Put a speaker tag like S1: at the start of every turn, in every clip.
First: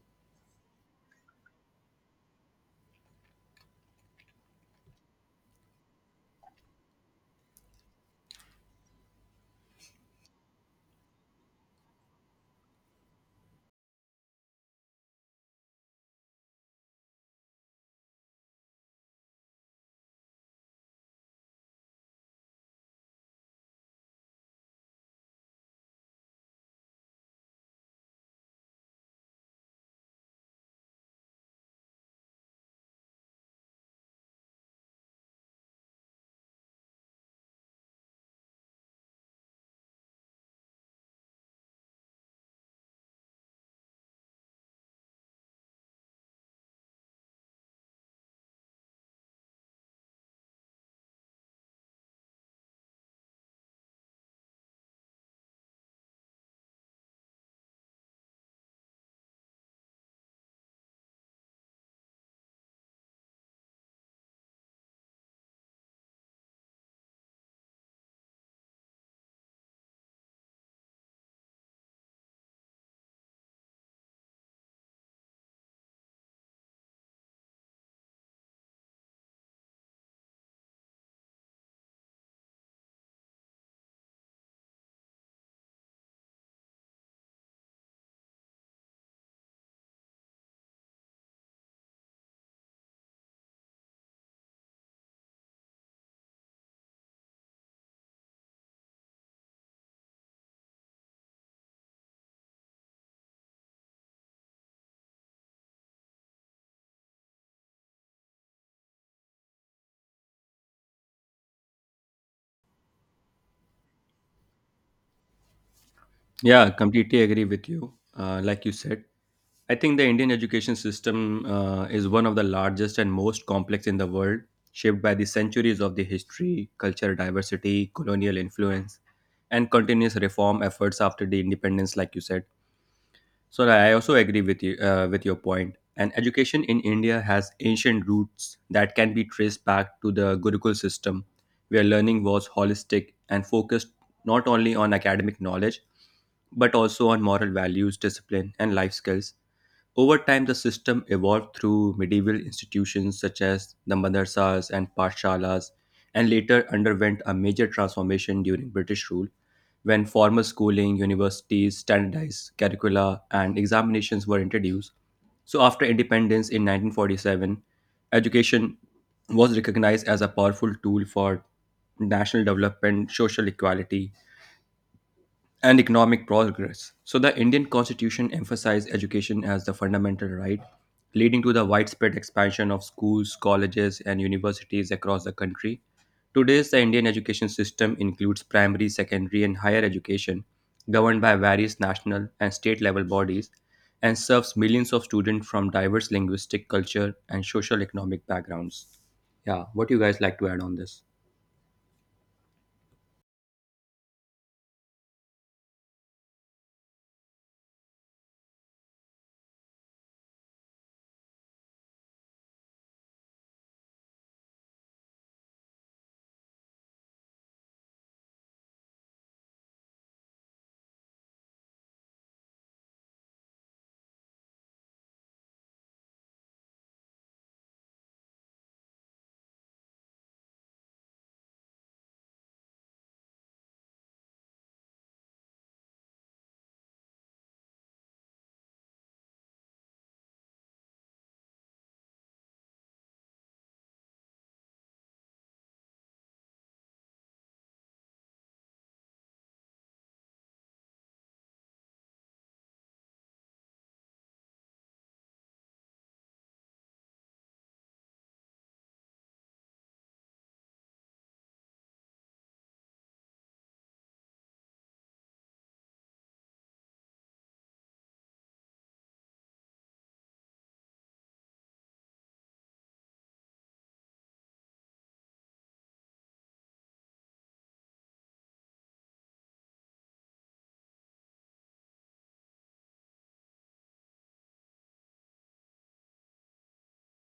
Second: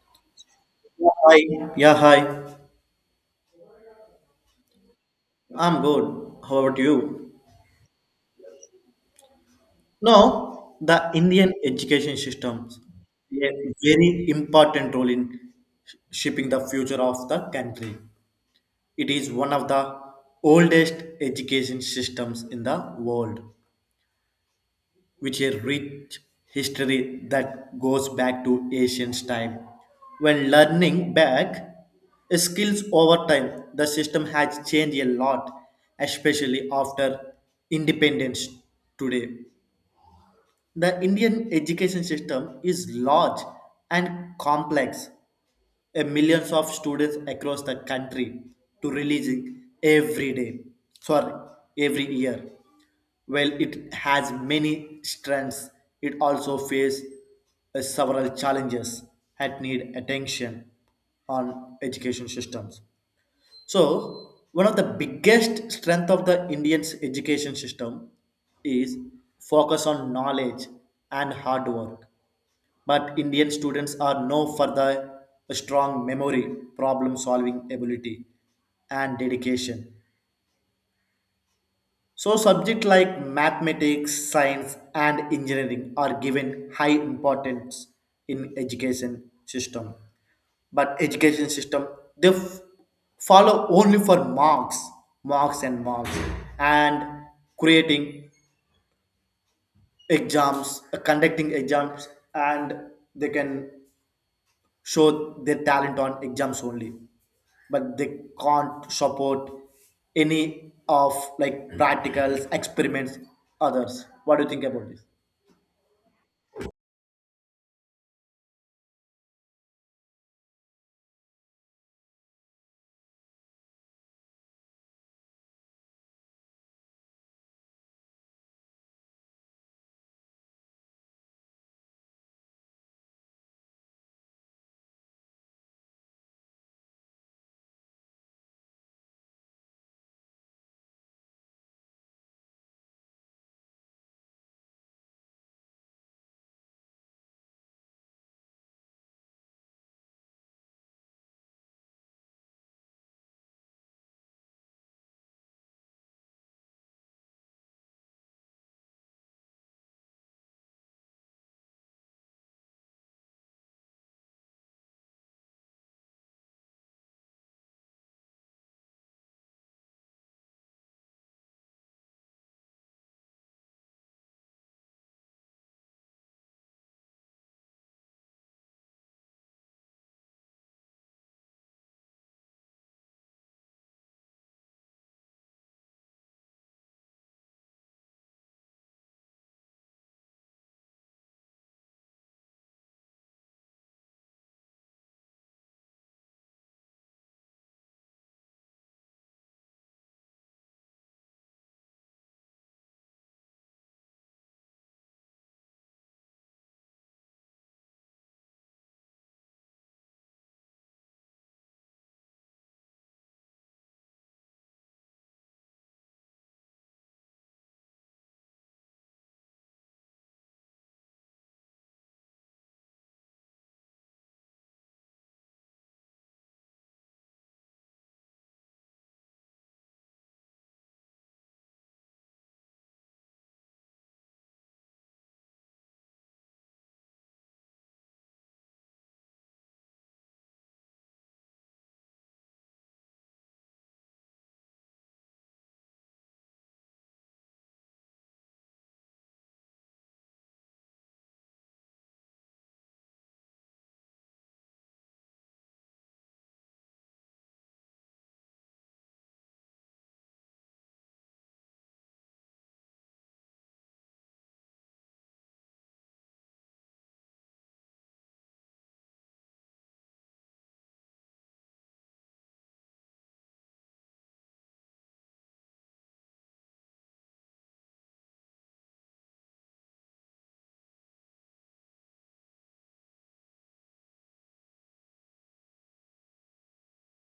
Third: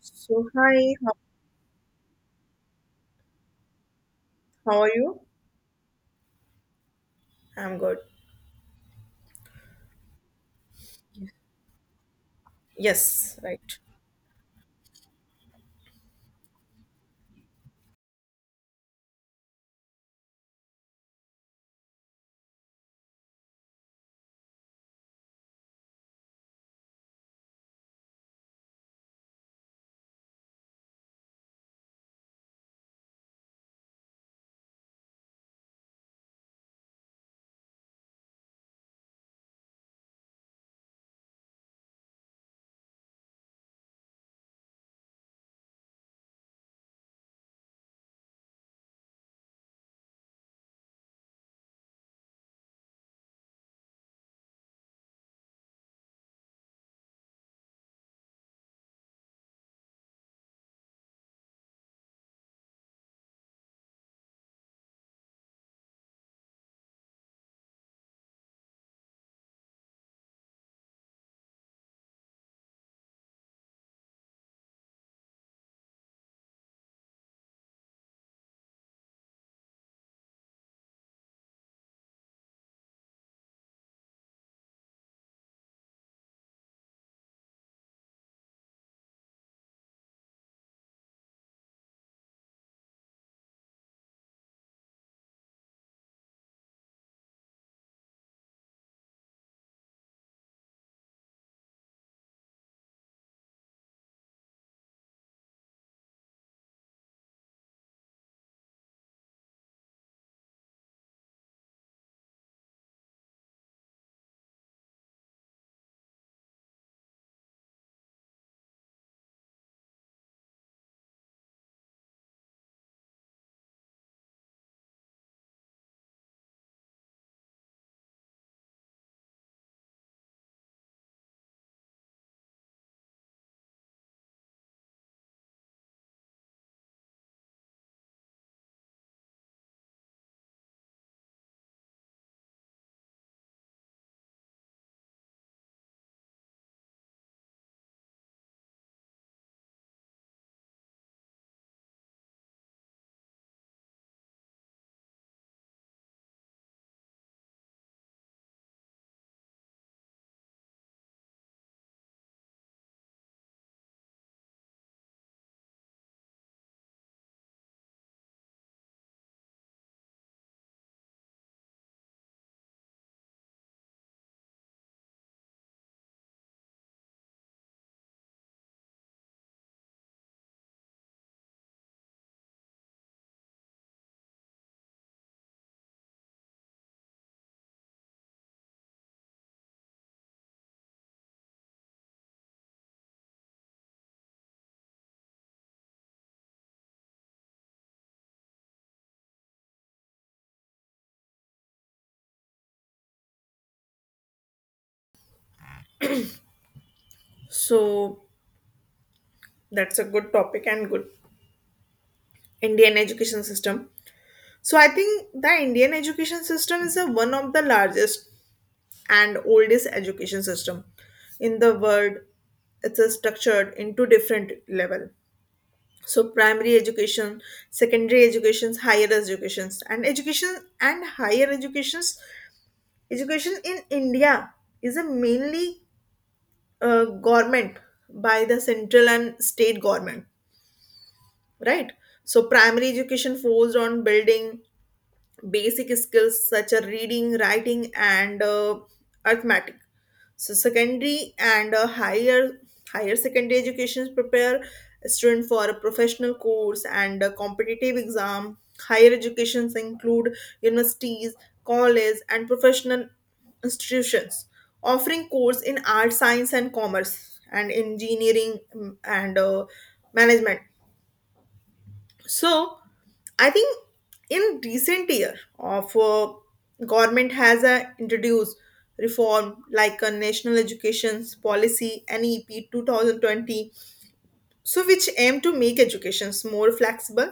S1: So, hi,
S2: Yeah, hi. Yeah, hi.
S1: how are you?
S2: I'm good. How about you?
S1: I'm good.
S2: No, the Indian education system
S1: Yes,
S2: play a
S1: right.
S2: very important role in shaping the future of the country. It is one of the oldest education systems in the world, with a rich history that goes back to ancient time. When learning back skills over time, the system has changed a lot, especially after independence today. The Indian education system is large and complex, a millions of students across the country to releasing every day, sorry, every year. While it has many strengths, it also faces several challenges that need attention on education systems. So one of the biggest strength of the indian's education system is focus on knowledge and hard work, but Indian students are known for the strong memory, problem solving ability, and dedication. So, subjects like mathematics, science, and engineering are given high importance in education system. But education system, they follow only for marks, marks and marks, and creating exams, conducting exams, and they can show their talent on exams only, but they can't support any of, like, practicals experiments, others. What do you think about this?
S3: Yeah, completely agree with you. Like you said, I think the Indian education system is one of the largest and most complex in the world, shaped by the centuries of the history, cultural diversity, colonial influence, and continuous reform efforts after the independence, like you said. So I also agree with you with your point. And education in India has ancient roots that can be traced back to the Gurukul system, where learning was holistic and focused not only on academic knowledge but also on moral values, discipline, and life skills. Over time, the system evolved through medieval institutions such as the madrasas and pathshalas, and later underwent a major transformation during British rule, when formal schooling, universities, standardized curricula, and examinations were introduced. So, after independence in 1947, education was recognized as a powerful tool for national development, social equality, and economic progress. So, the Indian constitution emphasized education as the fundamental right, leading to the widespread expansion of schools, colleges, and universities across the country. Today, the Indian education system includes primary, secondary, and higher education, governed by various national and state level bodies, and serves millions of students from diverse linguistic, culture, and social economic backgrounds. Yeah, what do you guys like to add on this?
S1: So, that's a good topic and good Indian education system. So, I think the Indian education system is one of the largest and oldest education system in the world. It's a structured into different level. So, primary education, secondary educations, higher educations, and education and higher educations. Education in India is a mainly government by the central and state government, right? So primary education forced on building basic skills such as reading, writing, and arithmetic. So secondary and higher secondary educations prepare a student for a professional course and a competitive exam. Higher educations include universities, college, and professional institutions offering course in art, science, and commerce, and engineering and management. So I think in recent year of government has introduced reform like a national education policy NEP 2020, so which aim to make educations more flexible,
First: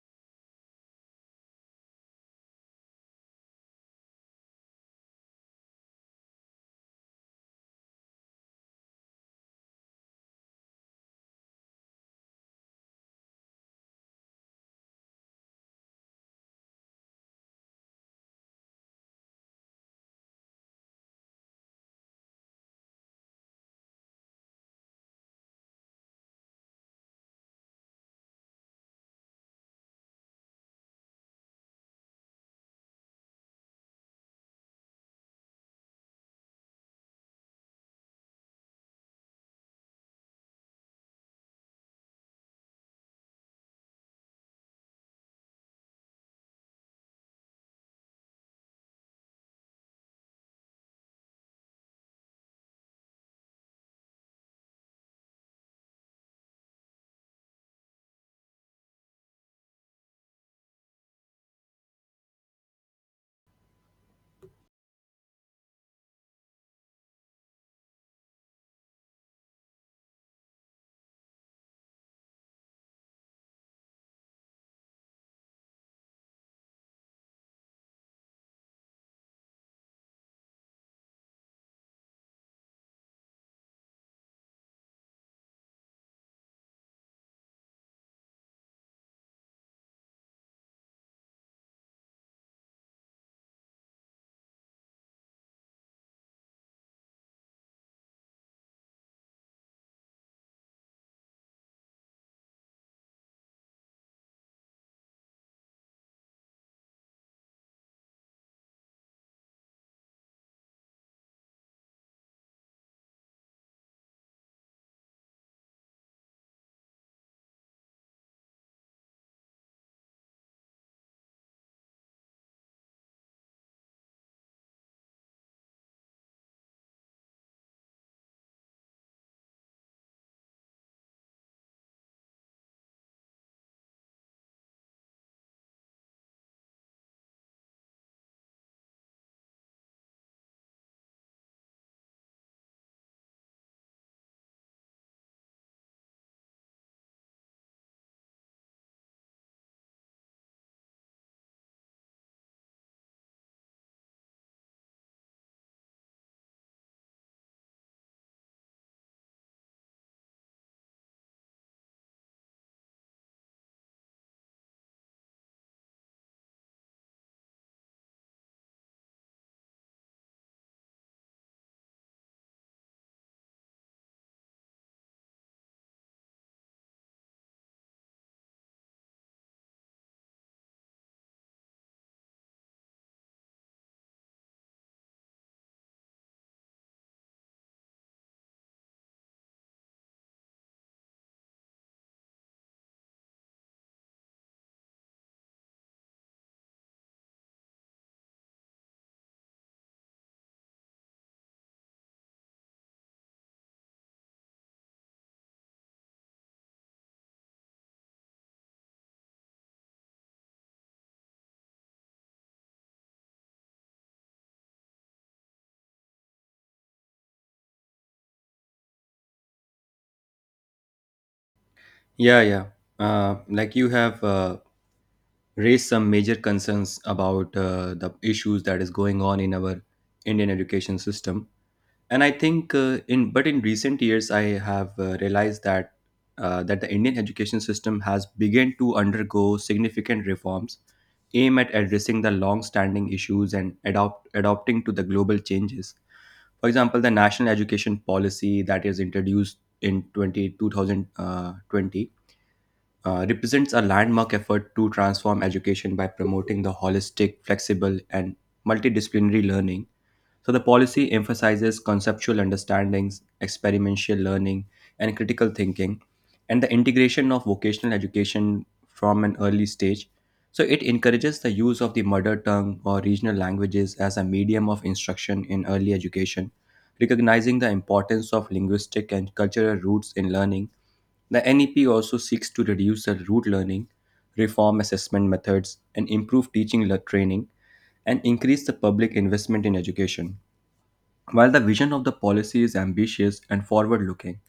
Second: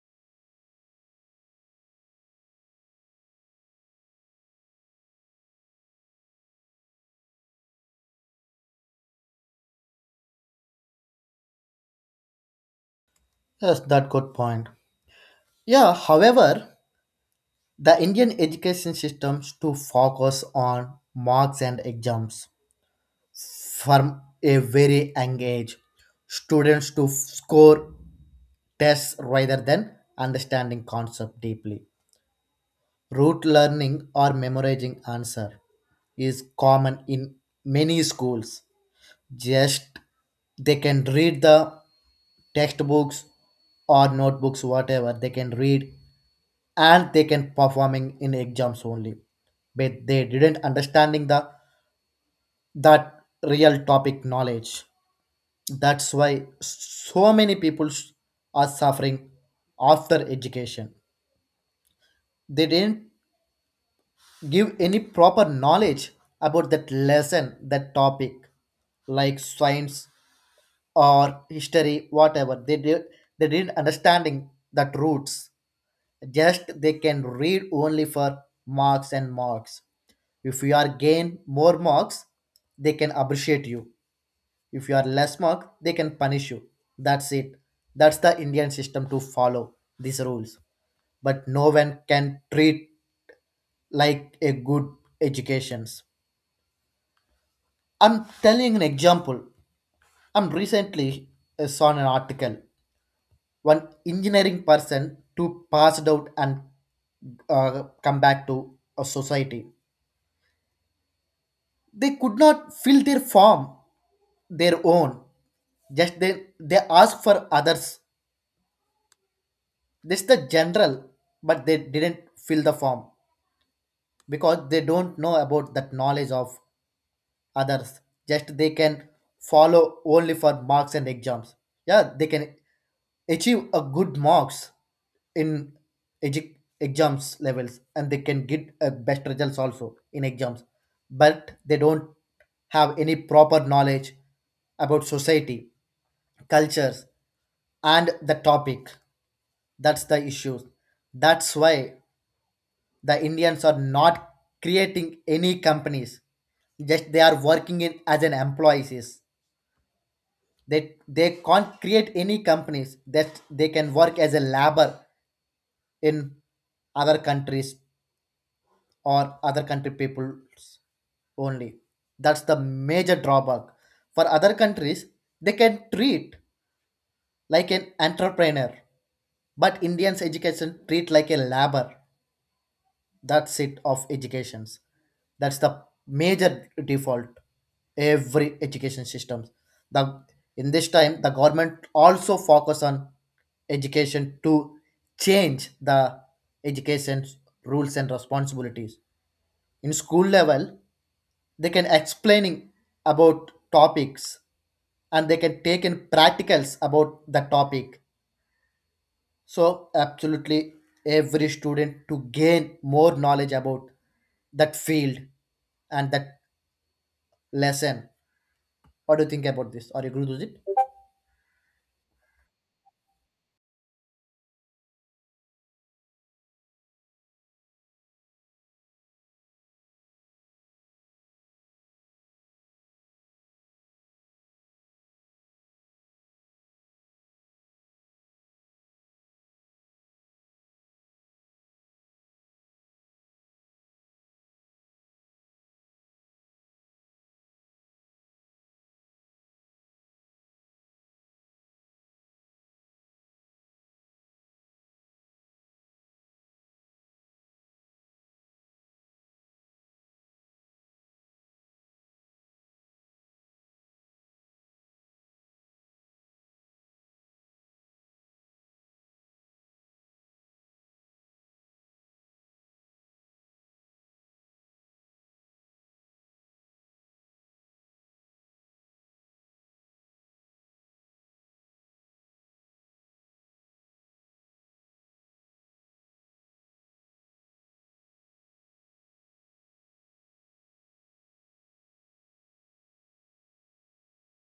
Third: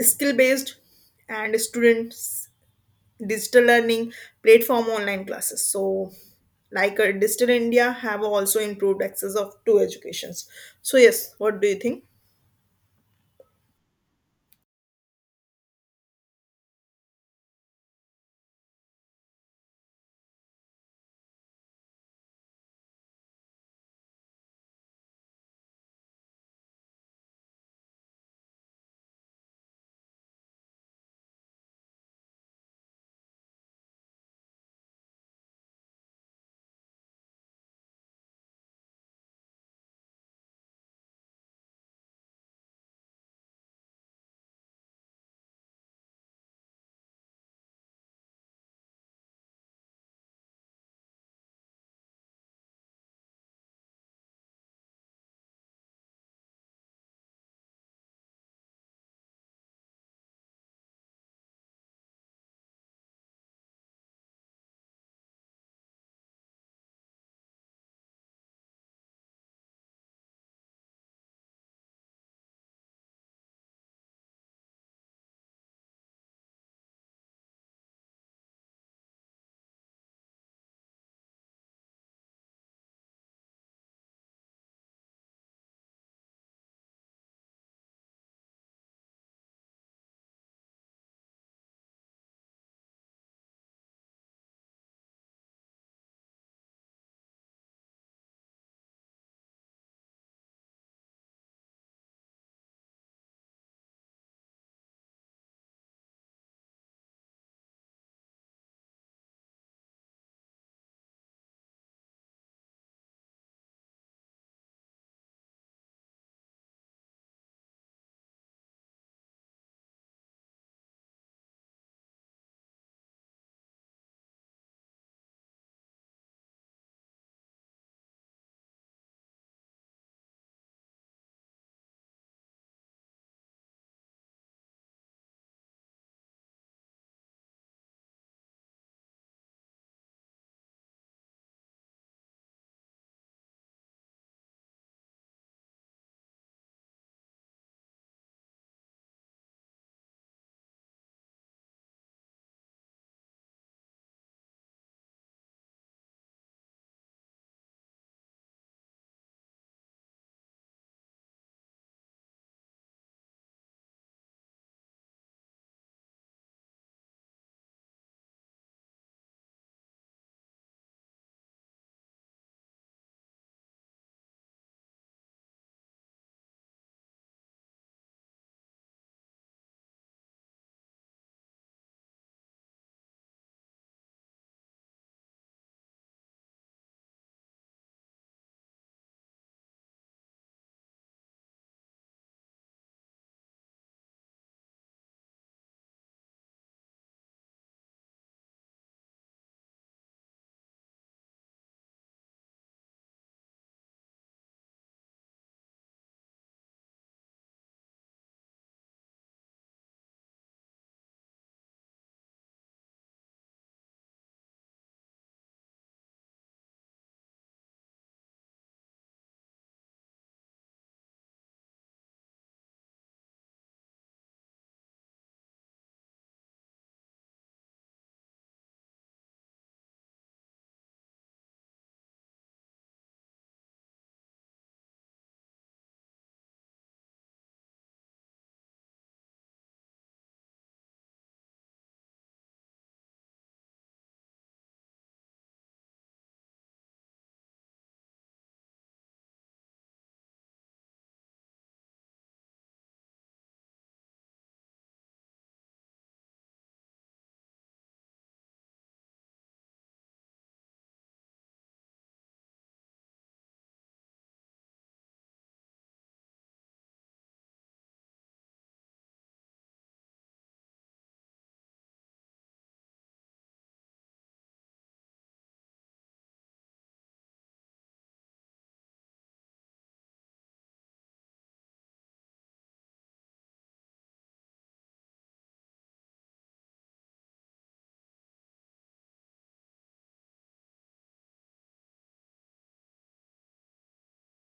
S1: skill based, and students digital learning platform online classes. So like digital india have also improved access of to educations. So yes, what do you think?
S2: Yes, that good point. Yeah, however, the Indian education systems to focus on marks and exams from a very young age. Students to score tests rather than understanding concept deeply. Rote learning or memorizing answer is common in many schools. Just they can read the textbooks or notebooks, whatever they can read, and they can performing in exams only. But they didn't understanding the that real topic knowledge. Schools are suffering after education. They didn't give any proper knowledge about that lesson, that topic, like science or history, whatever. They did, they didn't understanding that roots. Just they can read only for marks and marks. If you are gain more marks, they can appreciate you. If you are less mark, they can punish you. That's it. That's the Indian system to follow these rules. But no one can treat like a good educations. I'm telling an example. I'm recently saw an article. One engineering person to passed out and come back to a society. They could not fill their form their own. Just they ask for others. This the general, but they didn't fill the form because they don't know about that knowledge of others. Just they can follow only for marks and exams. Yeah, they can achieve a good marks in edu- exams levels, and they can get a best results also in exams, but they don't have any proper knowledge about society, cultures, and the topic. That's the issue. That's why the Indians are not creating any companies. Just they are working in as an employees. They can't create any companies that they can work as a labor in other countries or other country peoples only. That's the major drawback. For other countries, they can treat like an entrepreneur, but Indians education treat like a labor. That's it of educations. That's the major default every education systems. The in this time the government also focus on education to change the education rules and responsibilities in school level. They can explaining about topics, and they can take in practicals about the topic. So, absolutely every student to gain more knowledge about that field and that lesson. What do you think about this? Are you agree with it?
S3: Yeah, yeah. Like you have raised some major concerns about the issues that is going on in our Indian education system. And I think in but in recent years, I have realized that that the Indian education system has begun to undergo significant reforms aimed at addressing the long-standing issues and adopting to the global changes. For example, the national education policy that is introduced in twenty two thousand 20 represents a landmark effort to transform education by promoting the holistic, flexible, and multidisciplinary learning. So, the policy emphasizes conceptual understandings, experiential learning, and critical thinking, and the integration of vocational education from an early stage. So, it encourages the use of the mother tongue or regional languages as a medium of instruction in early education, recognizing the importance of linguistic and cultural roots in learning. The NEP also seeks to reduce the rote learning, reform assessment methods, and improve training, and increase the public investment in education. While the vision of the policy is ambitious and forward looking,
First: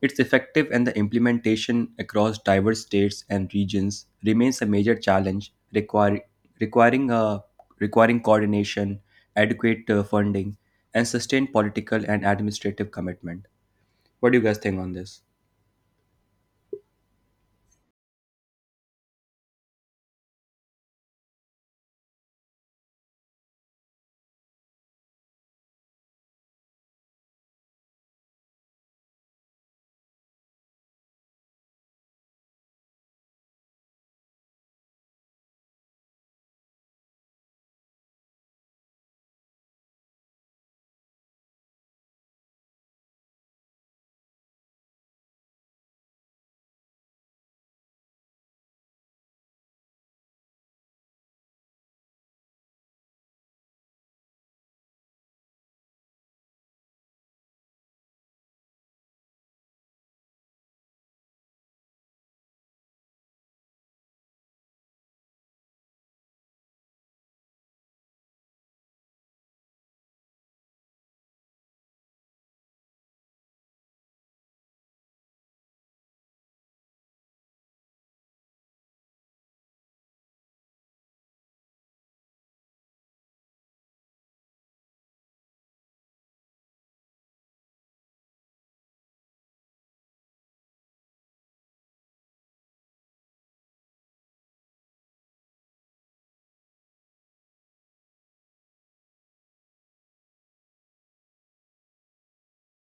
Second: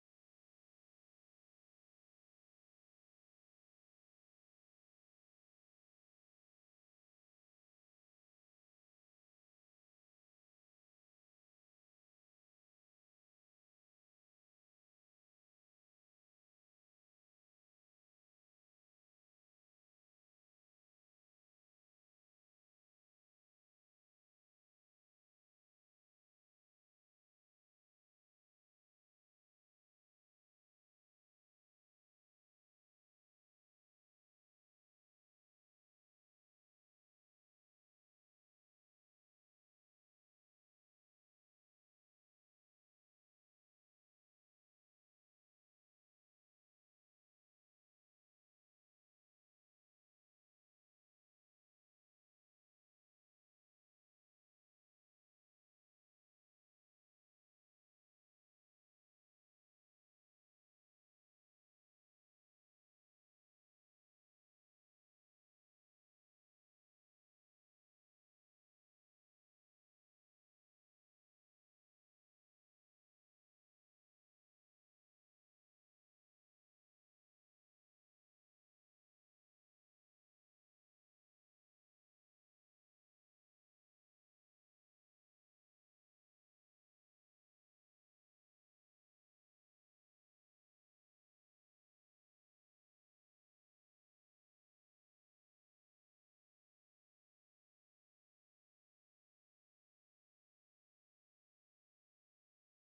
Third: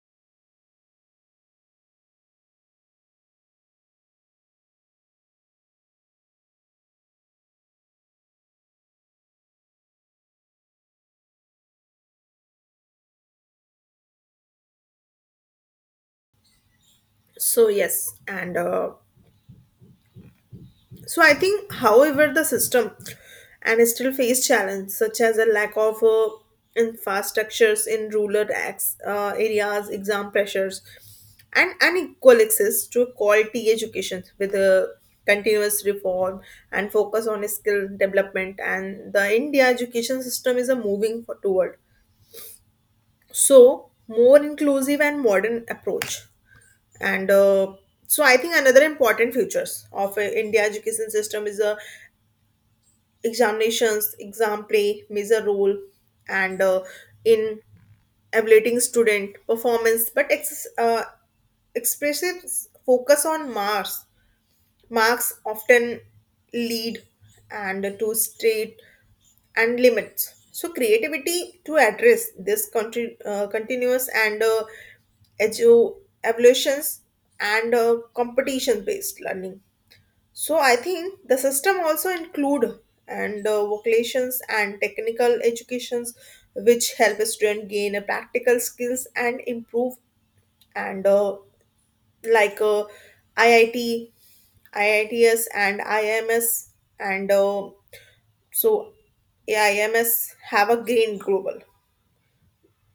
S3: its effective and the implementation across diverse states and regions remains a major challenge, requiring, coordination, adequate funding, and sustained political and administrative commitment. What do you guys think on this?
S1: So yes and So I think, however, the system and still face challenges such as a lack of infrastructures in rural areas, exam pressures, and unequal access to quality education with a continuous reform and focus on skill development. And the India education system is a moving toward so more inclusive and modern approach. And uh, so I think another important features of india education system is a examinations, exam play, major role, and in evaluating student performance. But expressive focus on marks. Marks often lead and to state and limits. So creativity to address this continuous and edu- evolutions and competition based learning. So I think the system also include and vocations and technical educations which help a student gain a practical skills and improve and like uh, IIT, IITS and IMS and so AIMS have a gain global.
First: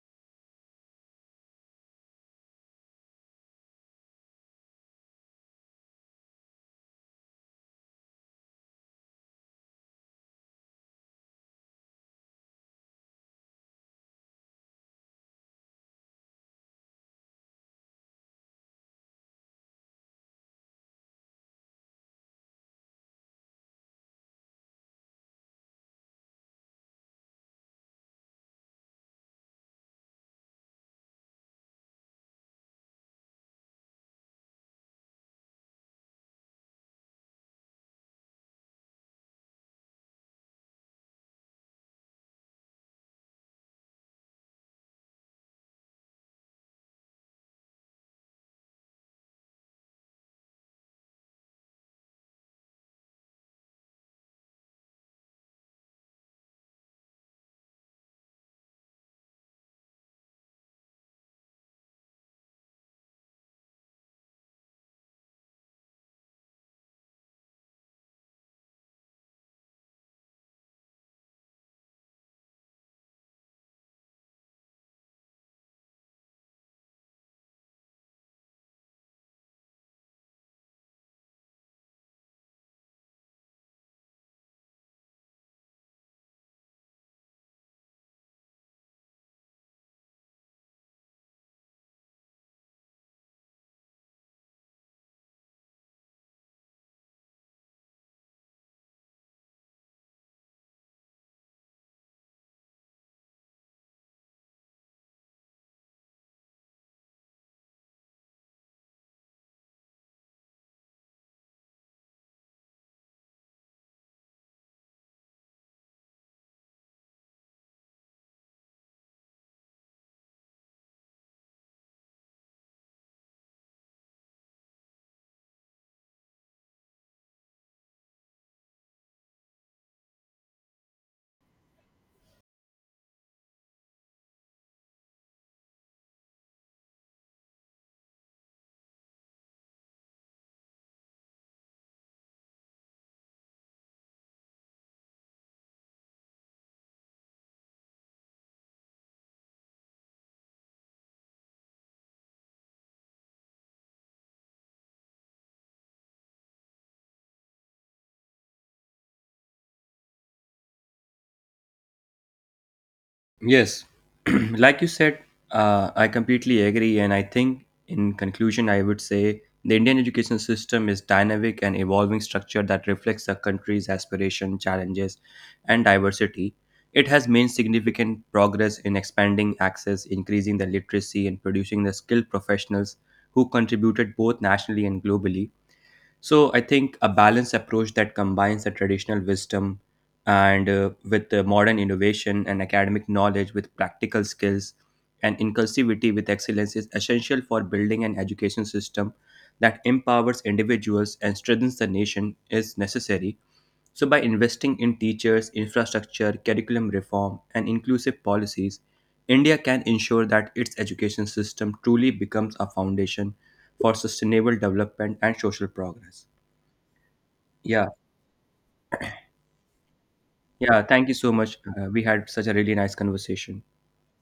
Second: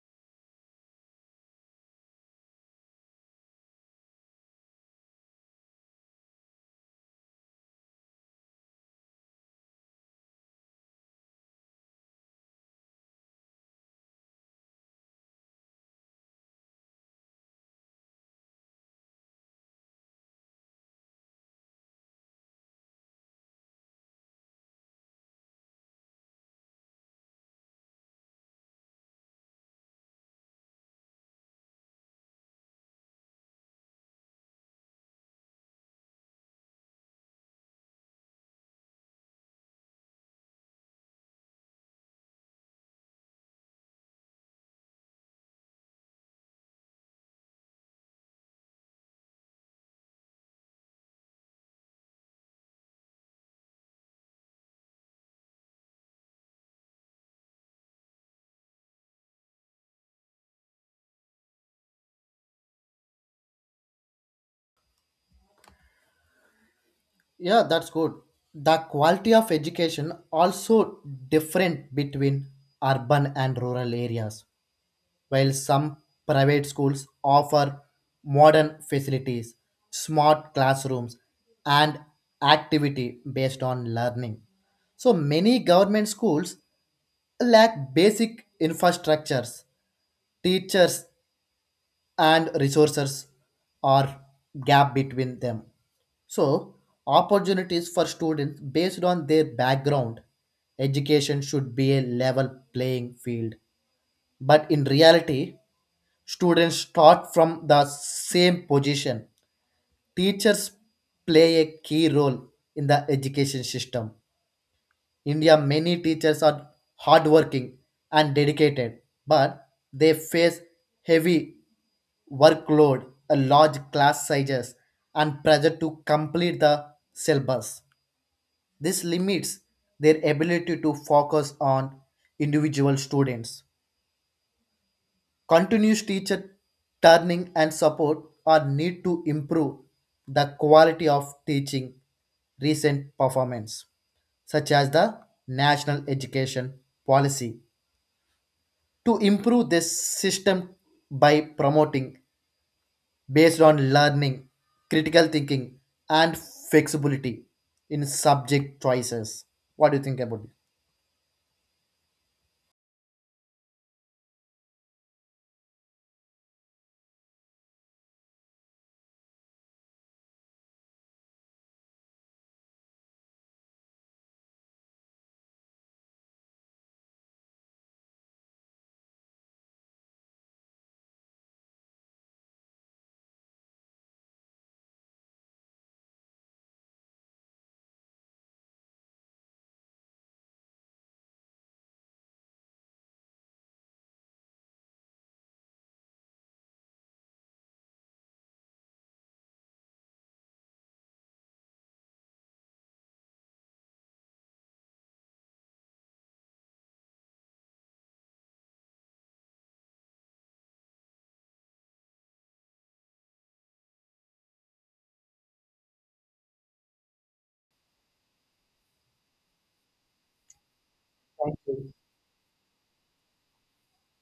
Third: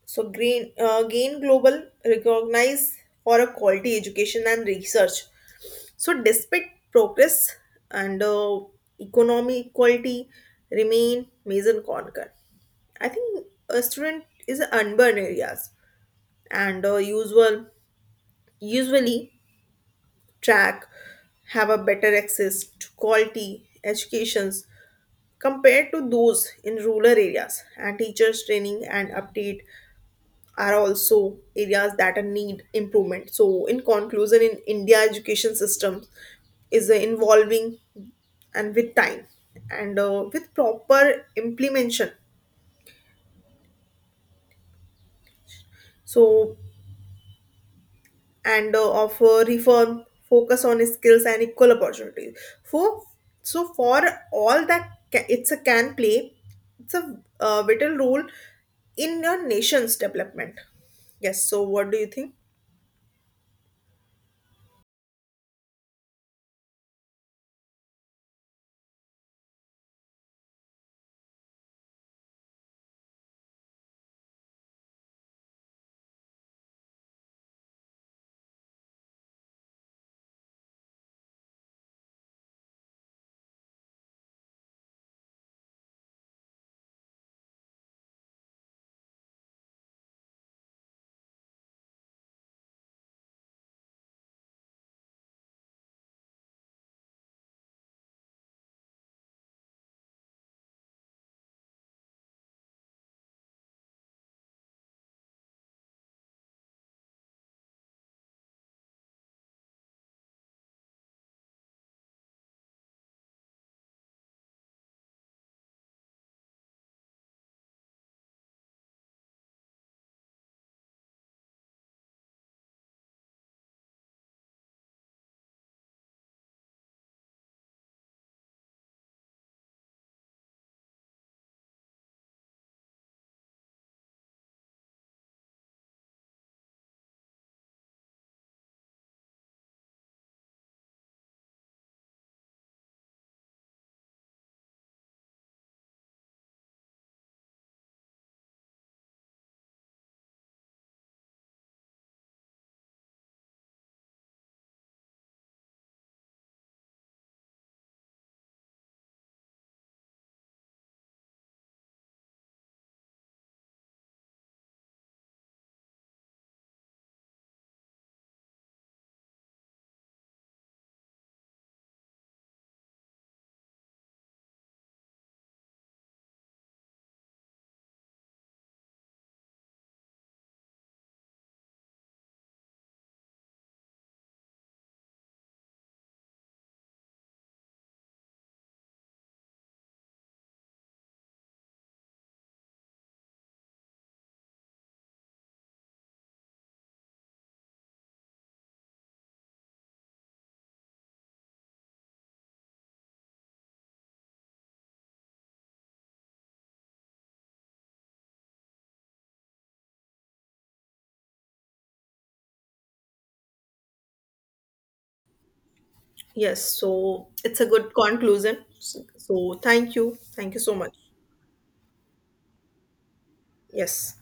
S1: So Green Gain Global recognize for a quality education and research. So despite progress and economic equality remain major concern. I think a student is urban areas and usually track have a better access to quality educations compared to those in rural areas, and teachers training and update are also areas that are need improvement. So in conclusion, in india education system is involving and with time and with proper implementation, so and of reform focus on skills and equal opportunities for, so for all it's a can play, it's a vital role in your nation's development. Yes, so what do you think?
S2: Yeah, that's good. The quality of education also different between urban and rural areas. While some private schools offer modern facilities, smart classrooms, and activity based on learning. So many government schools lack basic infrastructures, teachers, and resources, or gap between them. So, opportunities for students based on their background. Education should be a level playing field, but in reality, students start from the same position. Teachers play a key role in the education system. India many teachers are hardworking and dedicated, but they face heavy workload, a large class sizes, and pressure to complete the syllabus. This limits their ability to focus on individual students. Continuous teacher turning and support are need to improve the quality of teaching. Recent performance such as the national education policy to improve this system by promoting based on learning, critical thinking, and flexibility in subject choices. What do you think about it?
S3: Yes, like you said, I completely agree. And I think, in conclusion, I would say the Indian education system is dynamic and evolving structure that reflects the country's aspiration, challenges, and diversity. It has made significant progress in expanding access, increasing the literacy, and producing the skilled professionals who contributed both nationally and globally. So I think a balanced approach that combines the traditional wisdom and with the modern innovation and academic knowledge with practical skills and inclusivity with excellence is essential for building an education system that empowers individuals and strengthens the nation is necessary. So by investing in teachers, infrastructure, curriculum reform and inclusive policies, India can ensure that its education system truly becomes a foundation for sustainable development and social progress.
S1: Yes, so it's a
S3: Yeah.
S1: good conclusion. So, so thank you. Thank you so
S3: Yeah,
S1: much.
S3: thank you so much. We had such a really nice conversation.
S1: Yes.